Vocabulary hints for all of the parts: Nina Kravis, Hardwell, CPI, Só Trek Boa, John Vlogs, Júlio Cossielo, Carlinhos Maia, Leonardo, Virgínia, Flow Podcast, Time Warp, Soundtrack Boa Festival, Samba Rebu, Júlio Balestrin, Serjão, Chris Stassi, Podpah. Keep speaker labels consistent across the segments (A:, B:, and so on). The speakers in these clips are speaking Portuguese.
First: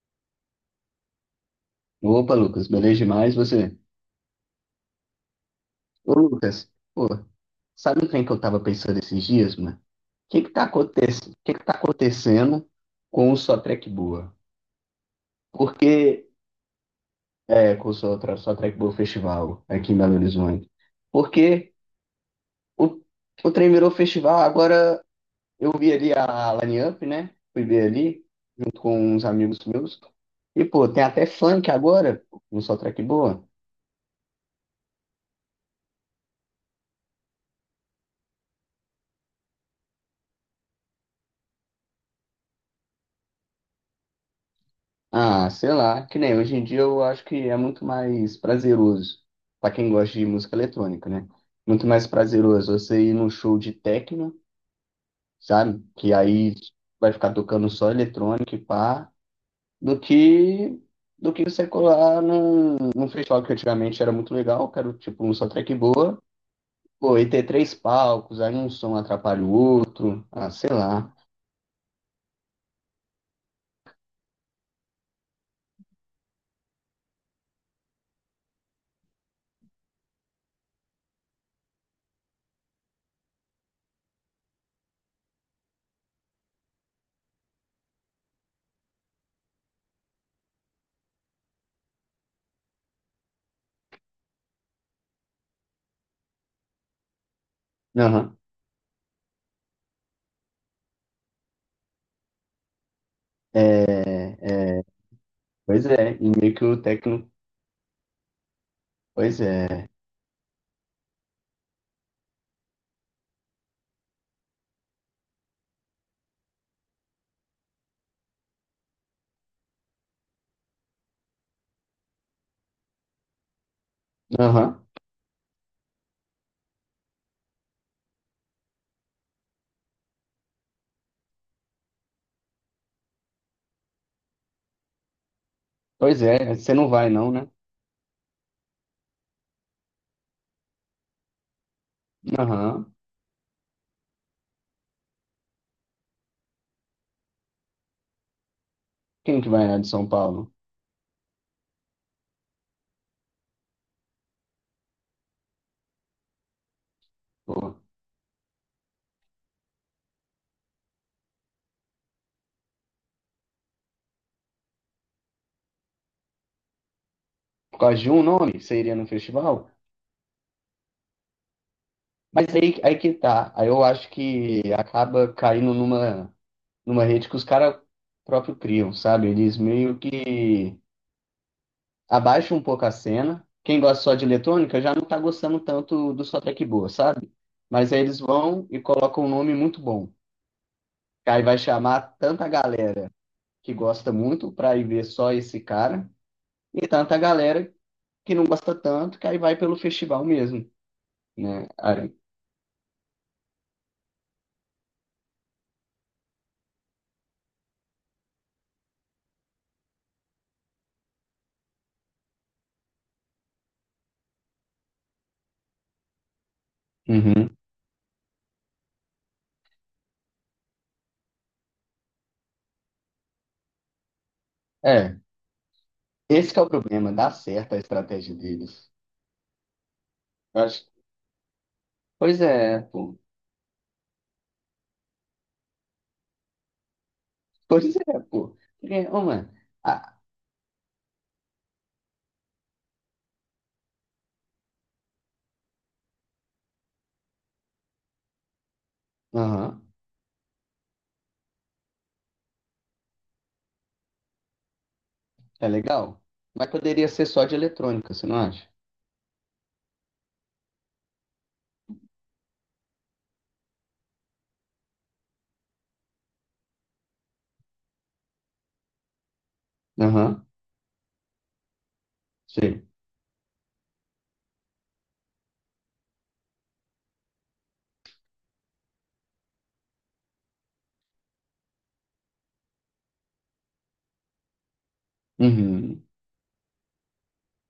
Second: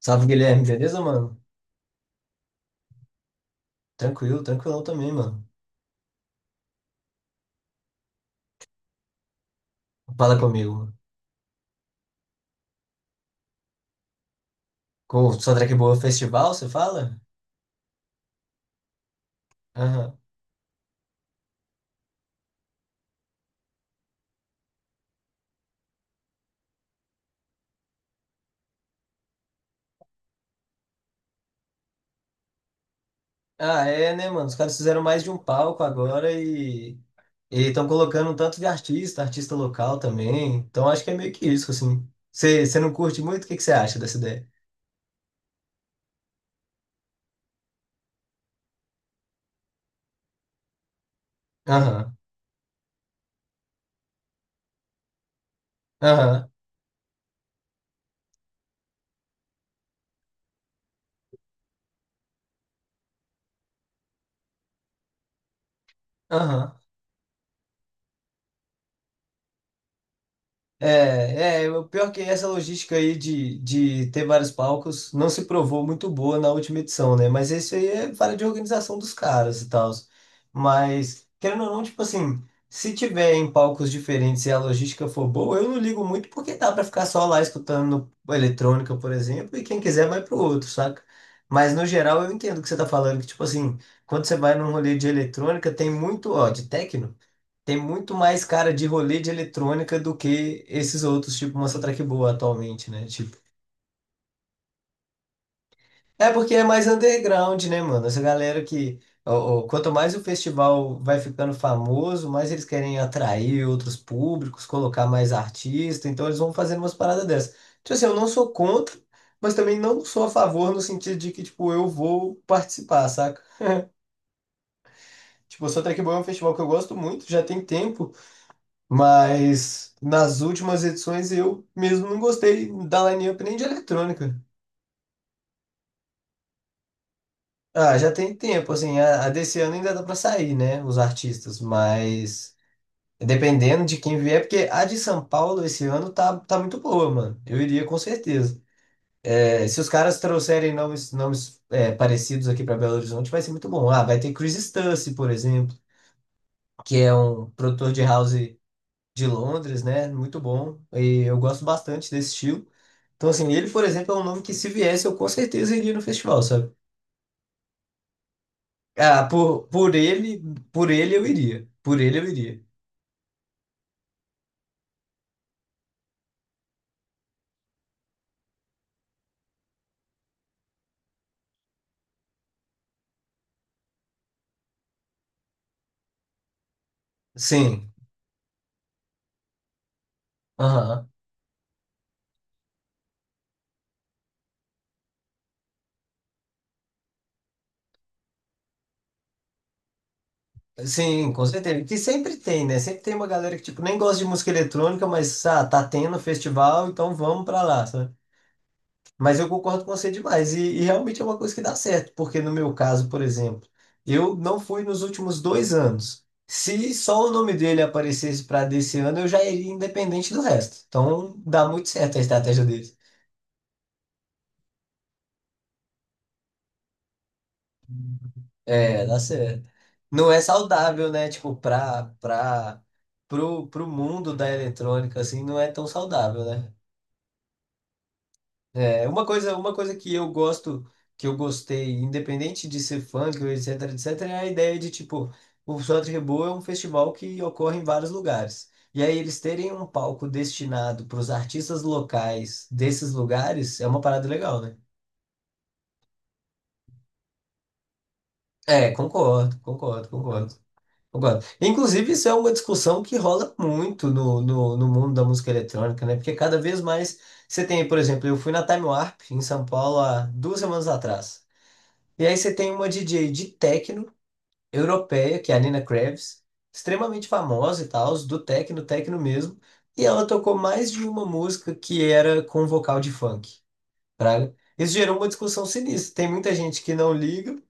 A: Salve, Guilherme, beleza, mano?
B: Opa, Lucas, beleza demais você?
A: Tranquilo, tranquilão também, mano.
B: Ô, Lucas, pô, sabe um trem que eu tava pensando esses dias, mano? O
A: Fala
B: que
A: comigo.
B: que tá acontecendo com o Só Trek Boa?
A: Com o Soundtrack Boa
B: Porque,
A: Festival, você fala?
B: é, com o Só, Só Trek Boa Festival aqui em Belo
A: Aham.
B: Horizonte? Porque o, o trem virou festival, agora eu vi ali a Line Up, né? Fui ver ali, junto com uns amigos meus. E, pô, tem até funk agora no Só Trek Boa.
A: Ah, é, né, mano? Os caras fizeram mais de um palco agora e estão colocando um tanto de artista, artista local também. Então acho que é meio que isso, assim. Você não curte muito? O que que você acha dessa ideia?
B: Ah, sei lá, que nem hoje em dia eu acho que é muito mais prazeroso para quem gosta de música eletrônica, né? Muito mais
A: Aham,
B: prazeroso você ir num show de techno, sabe? Que
A: aham,
B: aí vai ficar tocando só eletrônica e pá, do que do que você colar num festival que antigamente era muito legal, que era tipo um só track boa,
A: aham.
B: pô, e ter três palcos, aí um som atrapalha o outro, ah, sei lá.
A: É, é, o pior que essa logística aí de ter vários palcos não se provou muito boa na última edição, né? Mas isso aí é falha de organização dos caras e tal. Mas, querendo ou não, tipo assim, se tiver em palcos diferentes e a logística for boa, eu não ligo muito porque dá pra ficar só lá escutando eletrônica, por exemplo, e quem quiser vai pro outro, saca? Mas no geral eu entendo o que você tá falando, que tipo assim, quando você vai num rolê de eletrônica, tem muito, ó, de techno. Tem muito
B: Aham.
A: mais cara de rolê de eletrônica do que esses outros, tipo Monster Truck Boa atualmente, né? Tipo,
B: É, é, pois é, e
A: é porque
B: meio que
A: é
B: o
A: mais
B: techno,
A: underground, né, mano? Essa galera que.
B: pois
A: Ó, ó,
B: é.
A: quanto mais o festival vai ficando famoso, mais eles querem atrair outros públicos, colocar mais artistas, então eles vão fazendo umas paradas dessas. Tipo assim, eu não sou contra, mas também não sou a favor no sentido de que, tipo, eu vou participar, saca?
B: Aham.
A: Tipo, o Monster Truck Boa é um festival que eu gosto muito, já tem tempo. Mas nas últimas edições eu mesmo não gostei da lineup nem de eletrônica.
B: Pois é, você não vai não, né?
A: Ah, já tem tempo, assim, a desse ano ainda dá pra sair, né, os artistas, mas
B: Aham.
A: dependendo de quem vier, porque a de São Paulo esse ano tá muito boa, mano. Eu iria com certeza.
B: Quem que vai
A: É,
B: lá
A: se
B: de
A: os
B: São
A: caras
B: Paulo?
A: trouxerem nomes, nomes é, parecidos aqui pra Belo Horizonte, vai ser muito bom. Ah, vai ter Chris Stassi, por exemplo, que é um
B: Pô.
A: produtor de house de Londres, né? Muito bom. E eu gosto bastante desse estilo. Então, assim, ele, por exemplo, é um nome que se viesse, eu com certeza iria no festival, sabe?
B: Por causa de um nome, você iria no
A: Ah,
B: festival?
A: por ele eu iria. Por ele eu
B: Mas
A: iria.
B: aí, aí que tá. Aí eu acho que acaba caindo numa, numa rede que os caras próprio criam, sabe? Eles meio que abaixam um pouco a cena. Quem gosta só de eletrônica já não tá gostando tanto do só track boa, sabe?
A: Sim.
B: Mas aí eles vão e colocam um nome muito bom.
A: Aham.
B: Aí vai chamar tanta galera que gosta muito pra ir ver só esse cara e tanta galera que não gosta tanto, que aí vai pelo festival mesmo,
A: Sim, com
B: né?
A: certeza. Que
B: Aí,
A: sempre tem, né? Sempre tem uma galera que, tipo, nem gosta de música eletrônica, mas ah, tá tendo festival, então vamos pra lá, sabe? Mas eu concordo com você demais. E realmente é uma coisa que dá certo, porque no meu caso, por exemplo, eu não fui nos últimos dois anos. Se só o
B: uhum.
A: nome dele aparecesse para desse ano, eu já iria independente do resto. Então dá muito certo a estratégia dele.
B: É, esse que é o problema, dá certo a estratégia deles.
A: É, dá certo. Não é
B: Eu acho,
A: saudável, né? Tipo, pra
B: pois é,
A: pra
B: pô.
A: pro, pro mundo da eletrônica, assim, não é tão saudável, né?
B: Pois é, pô. Porque,
A: É,
B: ô, mano,
A: uma coisa que
B: ah,
A: eu gosto, que eu gostei, independente de ser funk, ou etc, etc, é a ideia de, tipo, o Samba Rebu é um festival que ocorre em vários lugares. E aí eles terem
B: aham,
A: um palco destinado para os artistas locais desses lugares é uma parada legal, né?
B: é legal. Mas poderia ser só de eletrônica, você não acha?
A: É, concordo. Inclusive, isso é uma discussão que rola muito no mundo da música eletrônica, né? Porque cada vez mais você tem, por exemplo, eu fui na Time Warp em São Paulo há
B: Aham,
A: duas semanas atrás. E aí você tem uma
B: sei.
A: DJ de techno europeia, que é a Nina Kravis, extremamente famosa e tal, do techno, techno mesmo. E ela tocou mais de uma música que era com vocal de funk, praga. Isso gerou uma discussão
B: Uhum,
A: sinistra. Tem muita gente que não liga,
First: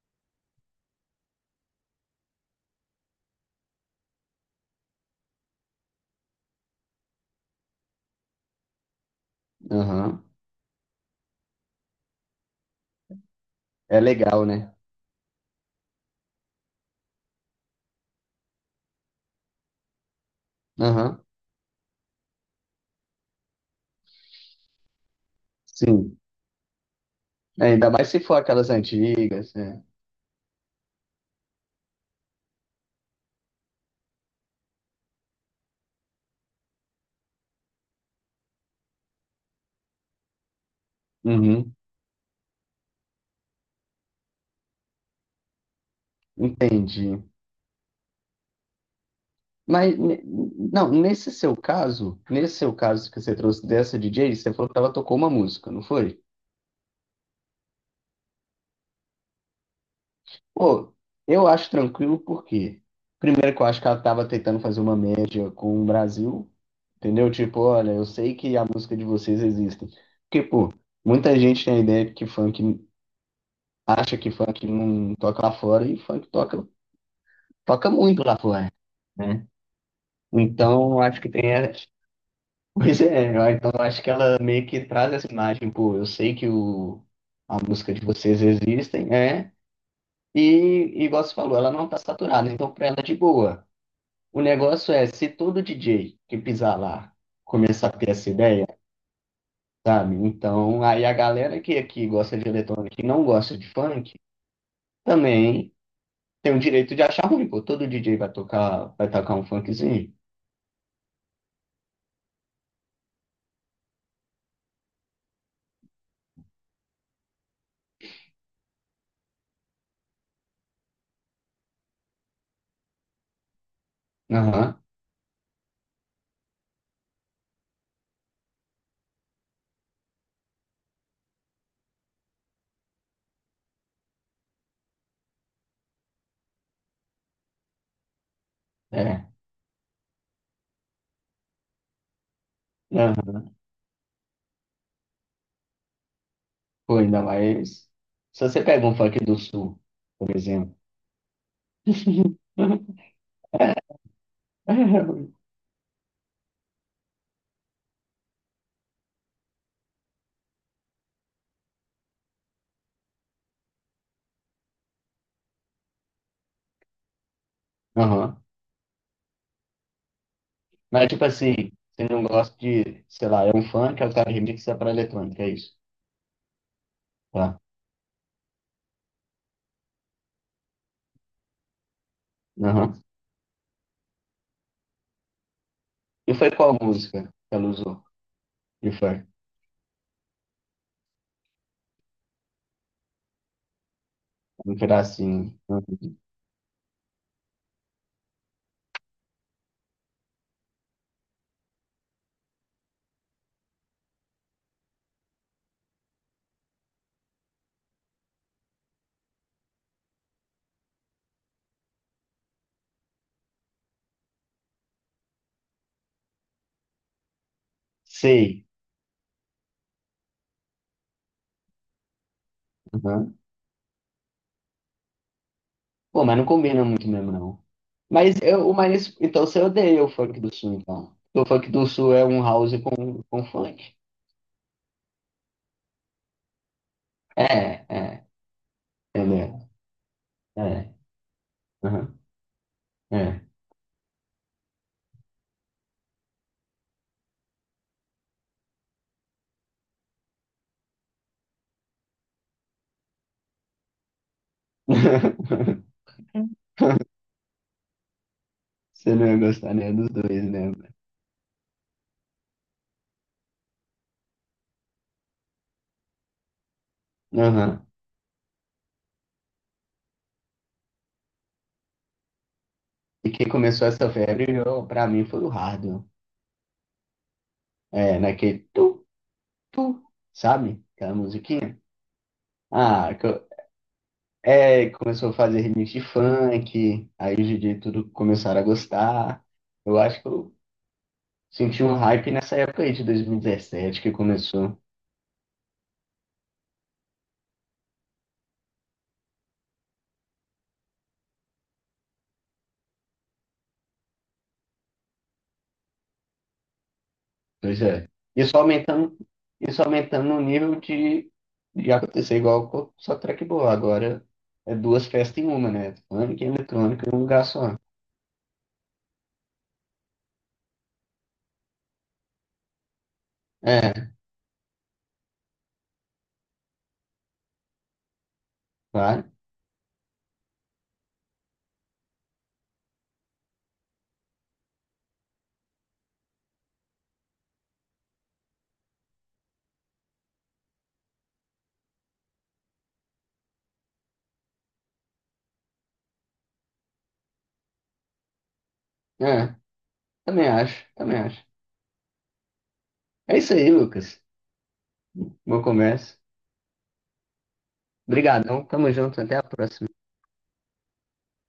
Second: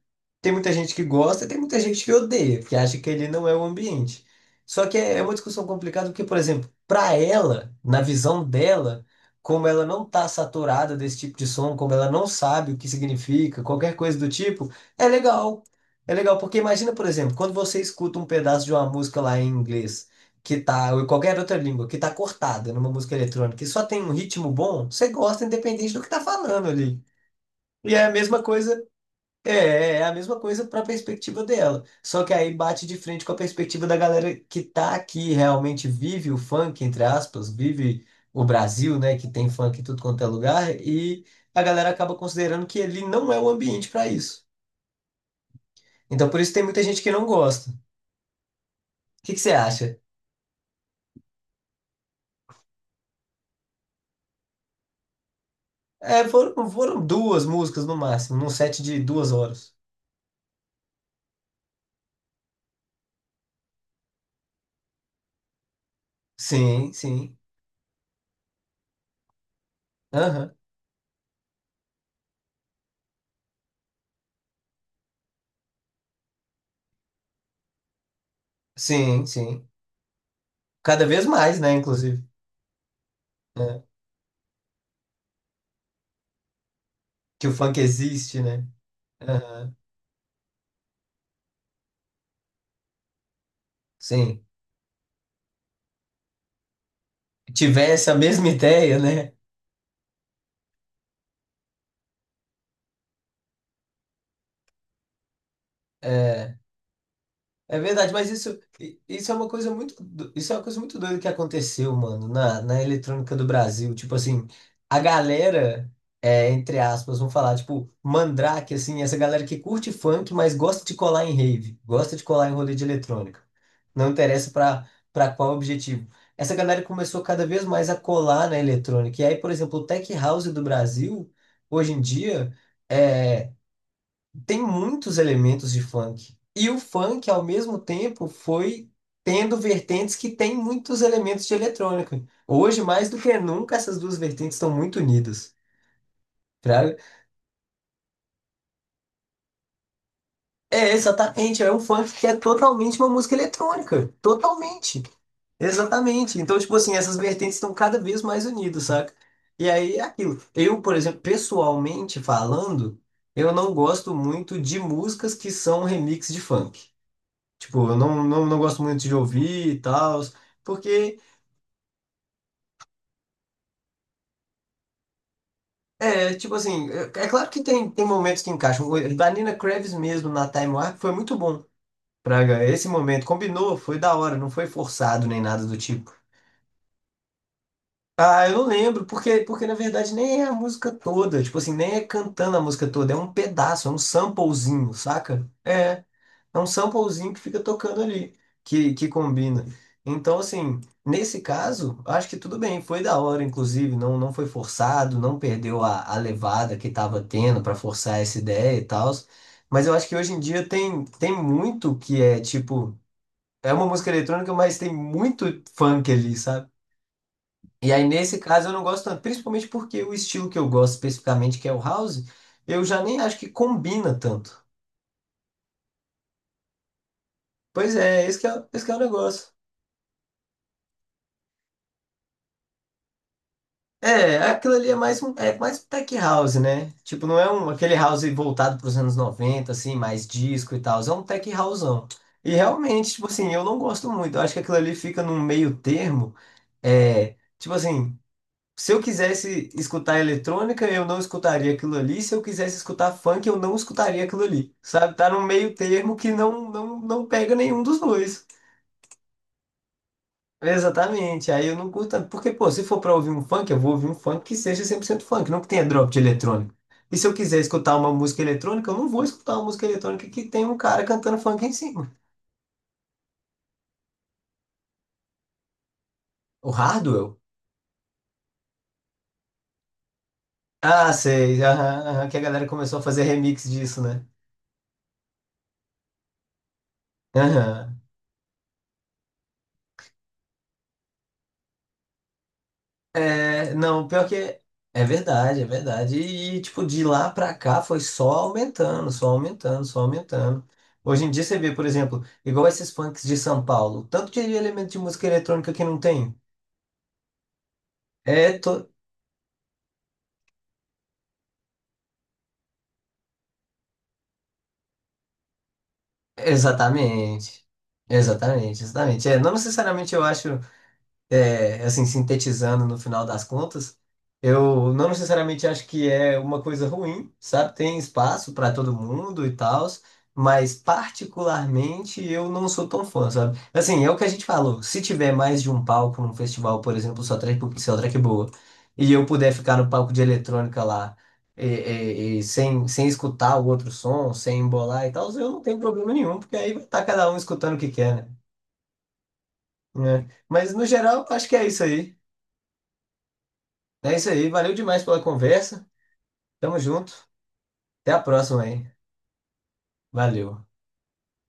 A: tem muita gente que gosta, tem muita gente que odeia, que acha que ele não é o ambiente. Só que é uma discussão complicada, porque, por exemplo, para ela, na visão dela, como ela não
B: aham.
A: tá saturada desse tipo de som, como ela não sabe o que significa, qualquer
B: É
A: coisa do
B: legal,
A: tipo,
B: né?
A: é legal. É legal, porque imagina, por exemplo, quando você escuta um pedaço de uma música lá em inglês, que tá, ou em
B: Aham,
A: qualquer outra língua, que tá cortada numa música eletrônica, e só tem um ritmo bom, você gosta independente do que
B: sim.
A: tá falando ali.
B: É, ainda
A: E é
B: mais
A: a
B: se for
A: mesma
B: aquelas
A: coisa. É,
B: antigas, né?
A: é a mesma coisa para a perspectiva dela. Só que aí bate de frente com a perspectiva da galera que tá aqui, realmente vive o funk, entre aspas, vive o Brasil, né, que tem funk em tudo quanto é lugar, e a
B: Uhum,
A: galera acaba considerando que ele não é o ambiente para isso. Então por isso tem muita gente que
B: entendi.
A: não gosta. O que que você
B: Mas,
A: acha?
B: não, nesse seu caso que você trouxe dessa DJ, você falou que ela tocou uma música, não foi?
A: É, foram duas músicas no máximo, num set de duas horas.
B: Pô, eu acho tranquilo porque, primeiro que eu acho que ela tava tentando fazer uma média com o Brasil,
A: Sim,
B: entendeu?
A: sim.
B: Tipo, olha, eu sei que a música de vocês existe. Porque,
A: Aham.
B: pô, muita gente tem a ideia de que funk, acha que funk não toca lá fora e funk toca, toca muito lá fora,
A: Sim,
B: né?
A: sim.
B: Então,
A: Cada
B: acho
A: vez
B: que tem.
A: mais, né, inclusive,
B: Pois é, então
A: né,
B: eu acho que ela meio que traz essa imagem, pô, eu sei que o,
A: Que o
B: a
A: funk
B: música de
A: existe,
B: vocês
A: né?
B: existem, é,
A: Aham.
B: e e igual você falou, ela não tá saturada, então pra ela é de boa. O
A: Sim.
B: negócio é, se todo DJ que pisar lá começar a
A: Tivesse
B: ter
A: a
B: essa
A: mesma
B: ideia,
A: ideia, né?
B: sabe? Então, aí a galera que aqui gosta de eletrônica e não gosta de funk, também tem
A: É,
B: o direito de achar ruim, pô,
A: é
B: todo
A: verdade,
B: DJ
A: mas isso,
B: vai
A: isso é
B: tocar um
A: uma coisa muito,
B: funkzinho.
A: isso é uma coisa muito doida que aconteceu, mano, na eletrônica do Brasil. Tipo assim, a galera, é, entre aspas, vamos falar, tipo, Mandrake, assim, essa galera que curte funk, mas gosta de colar em rave, gosta de colar em rolê de eletrônica. Não interessa
B: Aham,
A: pra qual objetivo. Essa galera começou cada vez mais a colar na eletrônica. E aí, por exemplo, o Tech House do Brasil, hoje em dia. É tem muitos elementos de funk. E o funk, ao mesmo tempo, foi
B: é,
A: tendo vertentes que têm muitos elementos de eletrônica. Hoje, mais do
B: aham,
A: que nunca, essas duas vertentes estão muito unidas. Fraga?
B: pô, ainda mais, se você pega um funk do sul, por exemplo,
A: É, exatamente. É um funk que é totalmente uma música eletrônica. Totalmente.
B: Aham.
A: Exatamente. Então, tipo assim, essas vertentes estão cada vez mais unidas, saca? E aí é aquilo. Eu, por exemplo, pessoalmente falando, eu não gosto muito de músicas que são remix de funk. Tipo, eu não, não, não gosto muito de ouvir e tal,
B: Mas,
A: porque,
B: tipo assim, você não gosta de, sei lá, é um funk, aí o cara remixa pra eletrônica, é isso.
A: é, tipo assim, é, é claro
B: Tá.
A: que tem, tem momentos que encaixam. O da Nina Kravis mesmo na Time Warp foi muito bom. Praga, esse
B: Aham.
A: momento combinou, foi da hora, não foi forçado nem nada do tipo.
B: E foi qual música que ela usou?
A: Ah, eu não
B: E
A: lembro,
B: foi?
A: porque na verdade nem é a música toda, tipo assim, nem é cantando a música toda, é um pedaço, é um
B: Um
A: samplezinho, saca?
B: pedacinho.
A: É
B: Uhum.
A: É um samplezinho que fica tocando ali, que combina. Então, assim, nesse caso, acho que tudo bem, foi da hora, inclusive, não foi forçado, não perdeu a levada que estava tendo para forçar essa ideia e tal. Mas eu acho que hoje em dia tem muito que é tipo, é uma música eletrônica, mas tem muito funk ali, sabe? E aí, nesse
B: Sei.
A: caso, eu não gosto tanto, principalmente porque o estilo que eu gosto especificamente, que é o house, eu já nem
B: Aham.
A: acho que combina tanto.
B: Pô, mas não combina muito mesmo, não.
A: Pois é,
B: Mas, eu,
A: esse que é o
B: mas então
A: negócio.
B: você odeia o funk do sul, então. O funk do sul é um house com funk.
A: É, aquilo ali é mais um tech house, né? Tipo, não é um,
B: É,
A: aquele house
B: é.
A: voltado para os anos
B: Entendeu?
A: 90 assim, mais disco e
B: É.
A: tal. É um tech houseão.
B: Aham.
A: E realmente, tipo
B: É.
A: assim, eu não gosto muito. Eu acho que aquilo ali fica num meio termo. É, tipo assim, se eu quisesse escutar eletrônica, eu não escutaria aquilo ali. Se eu quisesse escutar funk, eu não escutaria aquilo ali. Sabe? Tá num meio termo que não pega nenhum dos dois.
B: Você não ia gostar nem dos dois, né?
A: Exatamente. Aí eu não curto tanto. Porque, pô, se for pra ouvir um funk, eu vou ouvir um funk que seja 100% funk, não que tenha drop de eletrônico. E se eu quiser
B: Aham.
A: escutar uma música eletrônica, eu não vou escutar uma música eletrônica que tem um cara cantando funk em cima.
B: E quem começou essa febre, eu, pra mim, foi o Hardwell.
A: O Hardwell?
B: É, naquele tu, tu, sabe?
A: Ah,
B: Aquela
A: sei.
B: musiquinha.
A: Aham, aham, que a galera começou a
B: Ah,
A: fazer
B: que
A: remix disso, né?
B: é, começou a fazer remix de funk, aí os DJ
A: Aham.
B: tudo começaram a gostar. Eu acho que eu senti um hype nessa época aí de
A: É,
B: 2017
A: não,
B: que
A: pior que
B: começou.
A: é verdade, é verdade. E, tipo, de lá pra cá foi só aumentando, só aumentando, só aumentando. Hoje em dia você vê, por exemplo, igual esses punks de São Paulo, tanto de elemento de música eletrônica que não tem.
B: Pois é. Isso
A: É, to...
B: aumentando, isso aumentando o nível de acontecer igual com- só track boa. Agora é duas festas em uma, né? Funk e eletrônico em um lugar
A: exatamente.
B: só.
A: Exatamente, exatamente. É, não necessariamente eu acho. É, assim, sintetizando no final das contas, eu não necessariamente acho que é uma coisa ruim, sabe? Tem espaço para todo
B: Claro.
A: mundo e tal, mas particularmente eu não sou tão fã, sabe? Assim, é o que a gente falou, se tiver mais de um palco num festival, por exemplo, só track boa, e eu puder ficar no palco de eletrônica lá, e, e sem escutar o outro som, sem embolar e tal, eu não tenho problema nenhum, porque aí vai estar cada um escutando o que quer, né?
B: É.
A: Né?
B: Também
A: Mas no
B: acho, também
A: geral,
B: acho.
A: acho que é isso aí.
B: É isso aí,
A: É
B: Lucas.
A: isso aí, valeu demais pela
B: Boa
A: conversa.
B: conversa.
A: Tamo junto. Até a
B: Obrigadão,
A: próxima, hein?
B: tamo junto, até a próxima.
A: Valeu.